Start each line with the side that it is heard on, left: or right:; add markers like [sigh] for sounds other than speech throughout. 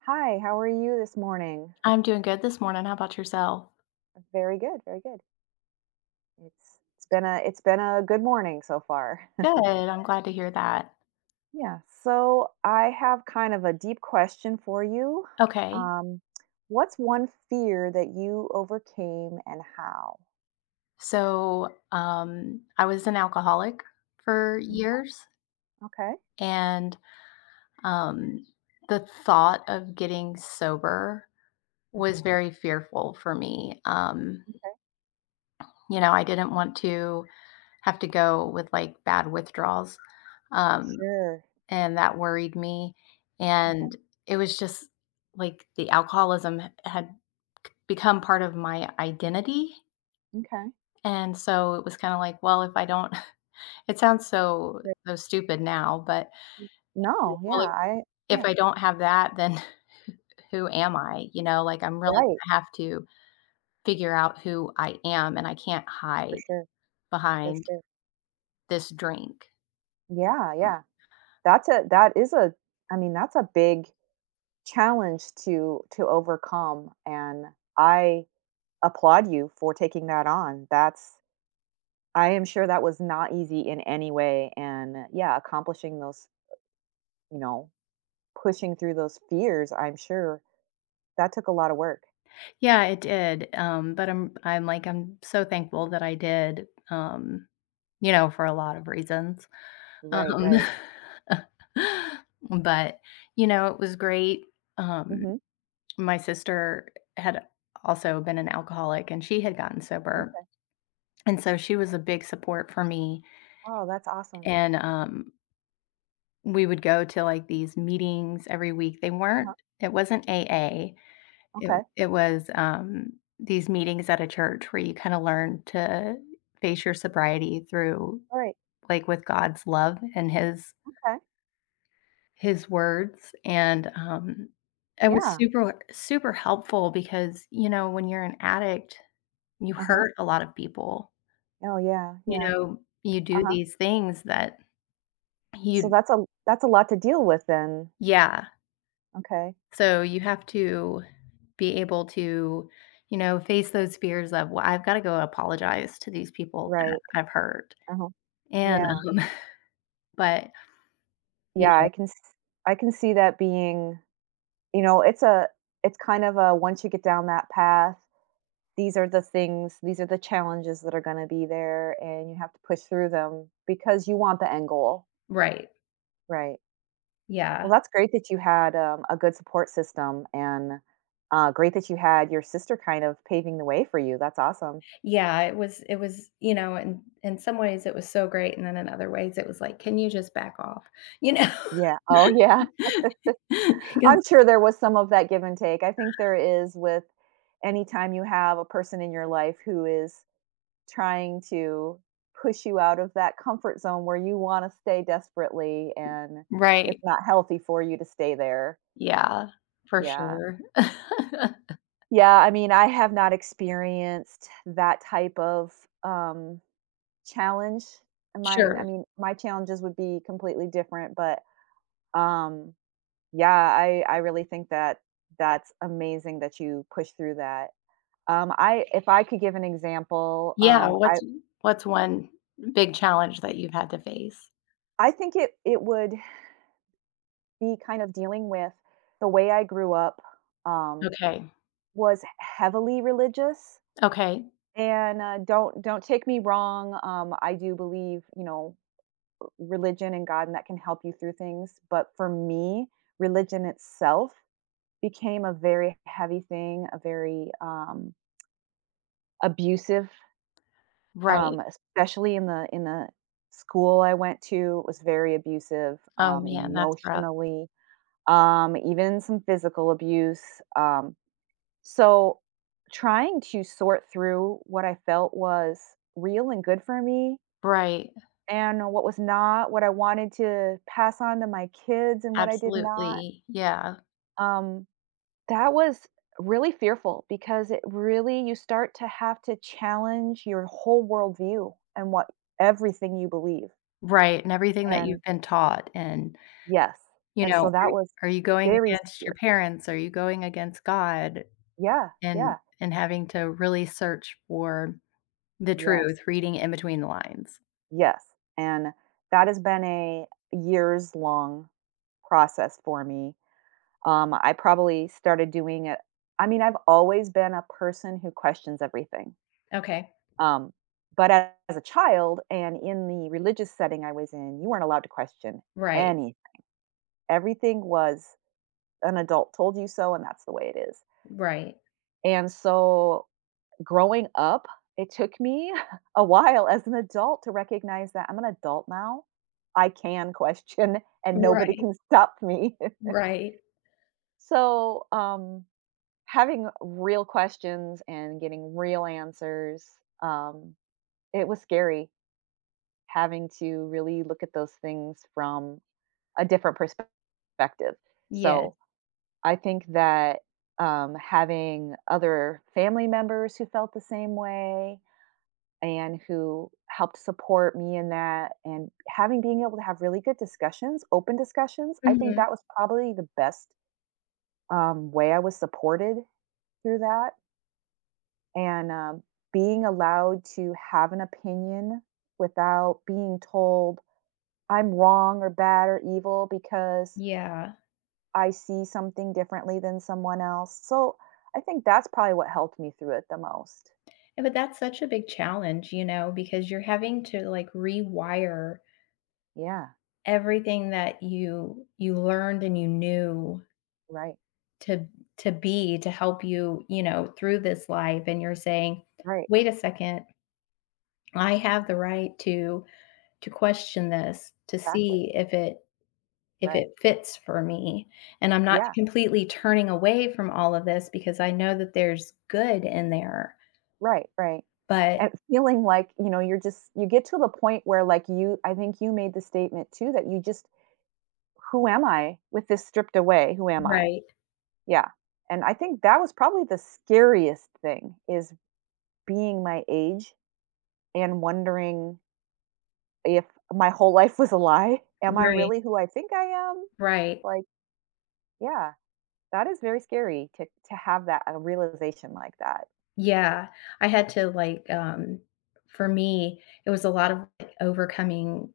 right: Hi, how are you this morning?
left: I'm doing good this morning. How about yourself?
right: Very good, very good. It's been a good morning so far.
left: Good.
right: [laughs]
left: I'm glad to hear that.
right: Yeah, so I have kind of a deep question for you.
left: Okay.
right: Um, what's one fear that you overcame and how?
left: So, I was an alcoholic for
right: Mm,
left: years,
right: Okay.
left: and um, the thought of getting sober
right: Uh-huh.
left: was very fearful for me.
right: Okay.
left: You know, I didn't want to have to go with like bad withdrawals, um,
right: Sure.
left: and that worried me.
right: Okay.
left: And it was just like the alcoholism had become part of my identity.
right: Okay.
left: And so it was kinda like, well, if I don't [laughs] it sounds so
right: Great.
left: so stupid now, but,
right: Mm,
left: like,
right: No, yeah,
left: well, if
right: yeah,
left: I don't have that, then [laughs] who am I? You know, like, I'm really
right: right,
left: gonna have to figure out who I am, and I can't
right: for
left: hide
right: sure, for
left: behind
right: sure.
left: this drink.
right: Yeah, yeah. That's a that is a that's a big challenge to overcome, and I applaud you for taking that on. That's I am sure that was not easy in any way, and yeah, accomplishing those, you know, pushing through those fears, I'm sure that took a lot of work.
left: Yeah, it did, but I'm, like, I'm so thankful that I did, you know, for a lot of reasons. Right.
right: Right, right.
left: [laughs] But, you know, it was great, um,
right: Mhm.
left: my sister had also been an alcoholic, and she had gotten sober,
right: Okay.
left: and so she was a big support for me,
right: Oh, that's awesome.
left: and, we would go to, like, these meetings every week, they
right: Uh-huh.
left: weren't it wasn't AA.
right: Okay.
left: It was, these meetings at a church where you kinda learn to face your sobriety through,
right: All right.
left: like, with God's love and
right: Okay.
left: His words, and, it was
right: Yeah.
left: super helpful because, you know, when you're an addict, you
right: Uh-huh.
left: hurt a lot of people.
right: Oh, yeah.
left: You
right: Yeah.
left: know, you do
right: Uh-huh.
left: these things that
right: So
left: you.
right: that's a lot to deal with then.
left: Yeah.
right: Okay.
left: So you have to be able to, you know, face those fears of, "Well, I've gotta go apologize to these people that
right: Right.
left: I've hurt."
right: Uh-huh.
left: And,
right: Yeah.
left: [laughs] but, you
right: Yeah, I
left: know.
right: can s I can see that being, you know, it's a it's kind of a once you get down that path, these are the challenges that are gonna be there, and you have to push through them because you want the end goal,
left: Right.
right: right? Well,
left: Yeah.
right: that's great that you had, a good support system, and, great that you had your sister kind of paving the way for you. That's awesome.
left: Yeah, it was, you know, and in some ways it was so great, and then in other ways it was like, "Can you just back off?" You know?
right: Yeah, oh,
left: [laughs]
right: yeah. [laughs] I'm
left: 'Cause.
right: sure there was some of that give and take. I think there is with any time you have a person in your life who is trying to push you out of that comfort zone where you wanna stay desperately, and it's
left: Right.
right: not healthy for you to stay there.
left: Yeah, for
right: Yeah.
left: sure. [laughs]
right: Yeah, I mean, I have not experienced that type of, um, challenge. Mine I
left: Sure.
right: mean, my challenges would be completely different, but, um, yeah, I really think that that's amazing that you push through that. I if I could give an example,
left: Yeah, what's one big challenge that you've had to face?
right: I think it would be kind of dealing with the way I grew up, um,
left: Okay.
right: was heavily religious.
left: Okay.
right: And don't take me wrong. I do believe, you know, religion and God, and that can help you through things. But for me, religion itself became a very heavy thing, a very abusive,
left: Right.
right: especially in the school I went to. It was very abusive,
left: Oh, man, that's rough.
right: emotionally, even some physical abuse. Um, So, trying to sort through what I felt was real and good for me,
left: Right.
right: and what was not, what I wanted to pass on to my kids and what I did not,
left: Absolutely. Yeah.
right: um, that was really fearful because it really you start to have to challenge your whole worldview and what everything you believe.
left: Right, and everything that
right: And
left: you've been taught and,
right: yes.
left: you
right: And
left: know,
right: so
left: are
right: that was
left: you going
right: very
left: against your
right: scary.
left: parents? Are you going against God?
right: Yeah,
left: And
right: yeah,
left: having to really search for the
right: yes.
left: truth, reading in between the lines.
right: Yes, and that has been a years-long process for me. I probably started doing it I mean, I've always been a person who questions everything.
left: Okay.
right: Um, but as a child and in the religious setting I was in, you weren't allowed to question
left: Right.
right: any everything was an adult told you so, and that's the way it is.
left: Right.
right: And so growing up, it took me [laughs] a while as an adult to recognize that I'm an adult now. I can question [laughs] and nobody
left: Right.
right: can stop me. [laughs]
left: Right.
right: So, having real questions and getting real answers, um, it was scary having to really look at those things from a different perspective.
left: Yes.
right: So, I think that, having other family members who felt the same way, and who helped support me in that, and having being able to have really good discussions, open discussions, I think
left: Mhm.
right: that was probably the best, way I was supported through that. And being allowed to have an opinion without being told I'm wrong or bad or evil because
left: Yeah.
right: I see something differently than someone else. So I think that's probably what helped me through it the most.
left: And but that's such a big challenge, you know, because you're having to, like, rewire
right: Yeah,
left: everything that you learned and you knew
right: right,
left: to be to help you, you know, through this life and you're saying,
right: right,
left: "Wait a second, I have the right to question this, to
right: exactly,
left: see if
right: right.
left: it fits for me, and I'm not
right: Yeah.
left: completely turning away from all of this because I know that there's good in there."
right: Right, right.
left: But
right: And feeling like, you know, you're just you get to the point where, like, you I think you made the statement too that you just who am I with this stripped away? Who am I?
left: Right,
right: Yeah. And I think that was probably the scariest thing is being my age and wondering if my whole life was a lie. Am I
left: right,
right: really who I think I am?
left: right.
right: Like, yeah, that is very scary to have that a realization like that.
left: Yeah, I had to, like, for me, it was a lot of like, overcoming.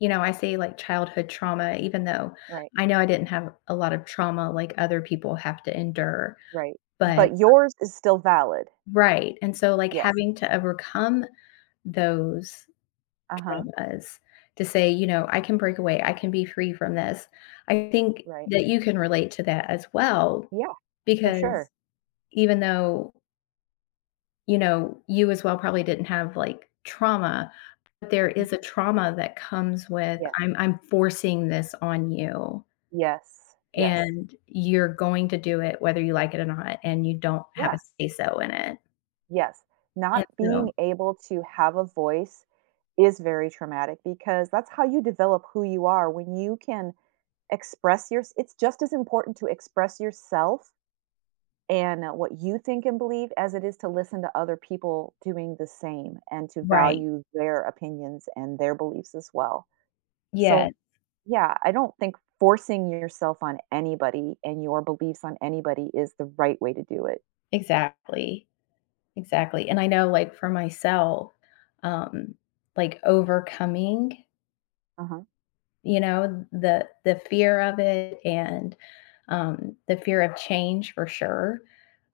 left: You know, I say like childhood trauma, even though
right: Right.
left: I know I didn't have a lot of trauma like other people have to endure,
right: Right.
left: but
right: But yours is still valid.
left: right. And so, like,
right: Yes.
left: having to overcome those
right: Uh-huh.
left: traumas to say, you know, I can break away, I can be free from this. I think
right: Right.
left: that you can relate to that as well,
right: Yeah, for
left: because
right: sure.
left: even though, you know, you as well probably didn't have like trauma, but there
right: Mm,
left: is a trauma that comes with
right: yeah.
left: I'm forcing this on you.
right: Yes, yes.
left: And you're going to do it whether you like it or not, and you don't have
right: Yeah,
left: a say-so in it,
right: yes. Not
left: and so.
right: being able to have a voice is very traumatic because that's how you develop who you are when you can express your it's just as important to express yourself and, what you think and believe, as it is to listen to other people doing the same and to
left: Right.
right: value their opinions and their beliefs as well.
left: Yeah,
right: So, yeah, I don't think forcing yourself on anybody and your beliefs on anybody is the right way to do it.
left: exactly, exactly, and I know, like, for myself, um, like, overcoming,
right: Uh-huh.
left: you know, the fear of it and, the fear of change for sure,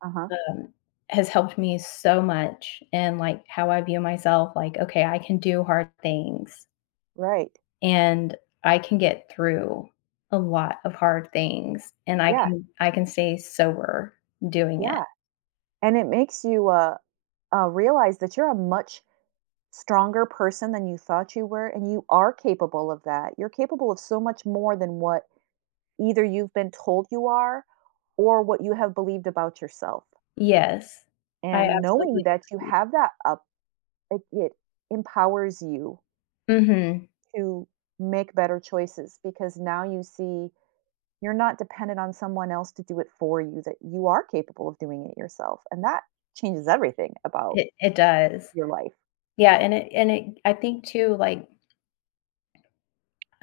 right: Uh-huh.
left: um, has helped me so much and like, how I view myself, like, "Okay, I can do hard things."
right: Right.
left: And I can get through a lot of hard things, and
right: Yeah,
left: I can stay sober doing it.
right: yeah. And it makes you realize that you're a much stronger person than you thought you were, and you are capable of that. You're capable of so much more than what either you've been told you are or what you have believed about yourself.
left: Yes, I
right: And knowing
left: absolutely
right: that you
left: agree.
right: have that up, it empowers you
left: Mhm.
right: to make better choices because now you see you're not dependent on someone else to do it for you, that you are capable of doing it yourself. And that changes everything about
left: It does.
right: your life.
left: Yeah, and it I think too, like,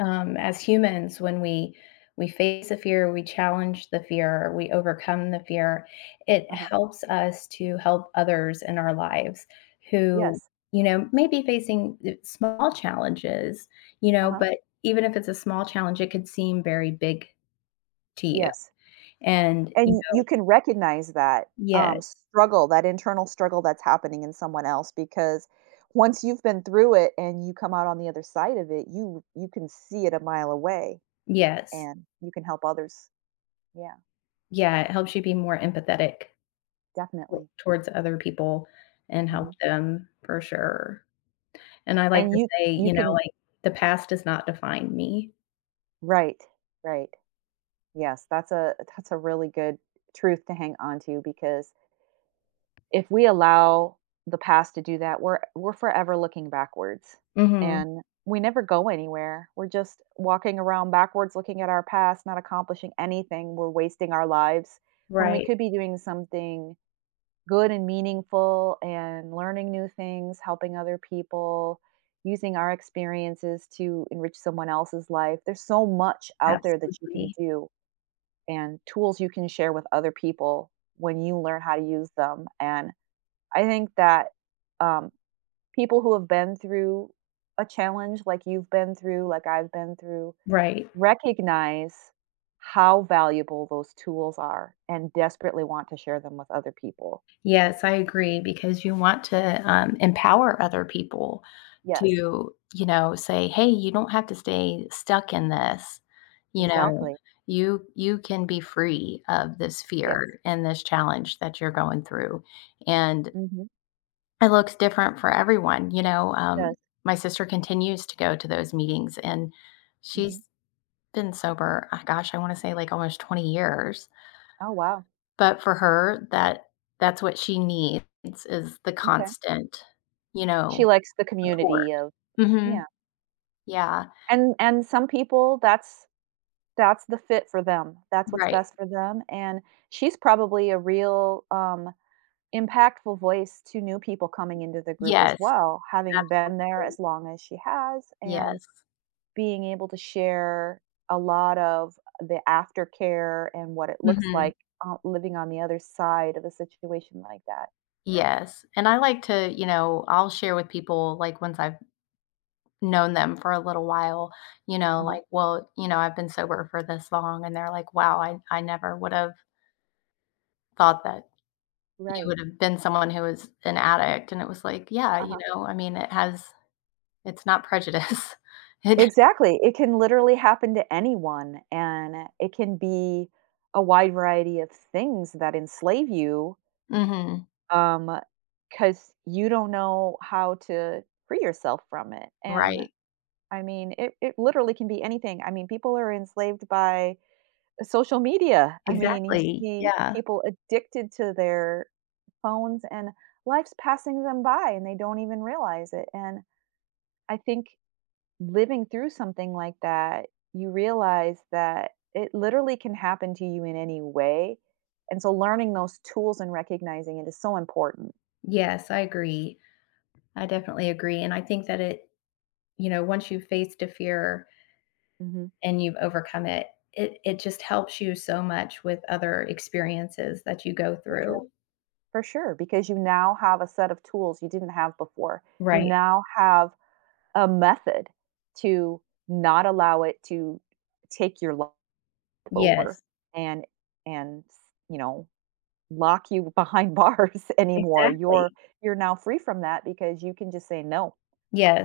left: as humans when we face a fear we challenge the fear we overcome the fear it
right: Uh-huh.
left: helps us to help others in our lives who
right: Yes.
left: you know may be facing small challenges you know
right: Uh-huh.
left: but even if it's a small challenge it could seem very big to you
right: Yes.
left: and
right: And
left: you know
right: you can recognize that,
left: yes
right: struggle, that internal struggle that's happening in someone else, because once you've been through it and you come out on the other side of it, you can see it a mile away,
left: yes
right: and you can help others. Yeah,
left: yeah it helps you be more empathetic
right: definitely.
left: towards other people and help
right: Hmm.
left: them for sure. And I like
right: And
left: to say,
right: you
left: you know,
right: can
left: like, the past does not define me.
right: Right, right. Yes, that's a really good truth to hang on to because if we allow the past to do that, we're forever looking backwards.
left: Mhm.
right: And we never go anywhere. We're just walking around backwards looking at our past, not accomplishing anything. We're wasting our lives when we
left: Right.
right: could be doing something good and meaningful and learning new things, helping other people, using our experiences to enrich someone else's life. There's so much out there that you can
left: Absolutely.
right: do, and tools you can share with other people when you learn how to use them. And I think that, um, people who have been through a challenge like you've been through, like I've been through,
left: Right.
right: recognize how valuable those tools are and desperately want to share them with other people.
left: Yes, I agree because you want to, empower other people
right: Yes,
left: to, you know, say, "Hey, you don't have to stay stuck in this." You know,
right: exactly.
left: you can be free of this
right: Yes.
left: fear and this challenge that you're going through, and
right: Hmm.
left: it looks different for everyone, you know?
right: Yes.
left: My sister continues to go to those meetings, and
right: Hmm.
left: she's been sober, ah, gosh, I wanna say, like, almost 20 years,
right: Oh, wow.
left: but for her, that's what she needs is the
right: Okay.
left: constant, you
right: She
left: know,
right: likes the
left: support.
right: community of,
left: Mhm.
right: yeah.
left: Yeah.
right: And some people, that's the fit for them. That's what's
left: Right.
right: best for them, and she's probably a real, impactful voice to new people coming into the group as
left: Yes.
right: well, having been there
left: Absolutely.
right: as long as she has and
left: Yes.
right: being able to share a lot of the aftercare and what it looks
left: Mhm.
right: like, living on the other side of a situation like that.
left: Yes, and I like to, you know, I'll share with people, like, once I've known them for a little while, you know,
right: Uh-huh.
left: like, "Well, you know, I've been sober for this long," and they're like, "Wow, I never would've thought that you
right: Right.
left: would have been someone who was an addict," and it was like, yeah, you
right: Uh-huh.
left: know, I mean, it has it's not prejudice. [laughs] It.
right: Exactly. It can literally happen to anyone, and it can be a wide variety of things that enslave you,
left: Mhm.
right: um because you don't know how to free yourself from it, and,
left: Right.
right: I mean, it literally can be anything. I mean, people are enslaved by social media. I mean, you
left: Exactly.
right: see
left: Yeah.
right: people addicted to their phones, and life's passing them by, and they don't even realize it, and I think living through something like that, you realize that it literally can happen to you in any way, and so learning those tools and recognizing it is so important.
left: Yes, I agree. I definitely agree, and I think that it you know, once you've faced a fear
right: Mhm.
left: and you've overcome it, it just helps you so much with other experiences that you go
right: For sure.
left: through.
right: For sure, because you now have a set of tools you didn't have before. You
left: Right.
right: now have a method to not allow it to take your life over
left: Yes.
right: and and, you know, lock you behind [laughs] bars anymore.
left: Exactly.
right: You're now free from that because you can just say, "No,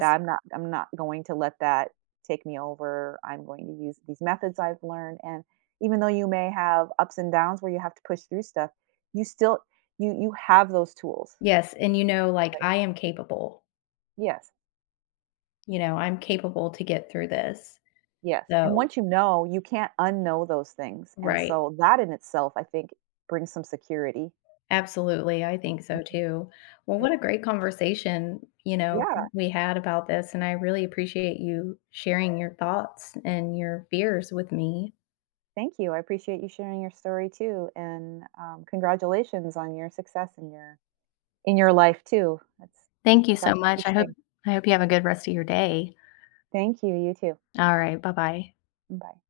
right: that I'm not going to let that take me over. I'm going to use these methods I've learned." And even though you may have ups and downs where you have to push through stuff, you still you have those tools.
left: Yes, and you know, like, I am capable.
right: Yes,
left: You know, I'm capable to get through this.
right: yes, and
left: So
right: once you know, you can't unknow those things, and
left: right.
right: so that in itself, I think, brings some security.
left: Absolutely, I think so too. Well,
right: Mhm.
left: what a great conversation, you know,
right: Yeah,
left: we had about this, and I really appreciate you sharing your thoughts and your fears with me.
right: thank you, I appreciate you sharing your story too, and, congratulations on your success in your life too.
left: Thank you so
right: That's a
left: much.
right: huge thing.
left: I hope you have a good rest of your day.
right: Thank you, you too.
left: All right, bye-bye.
right: Bye.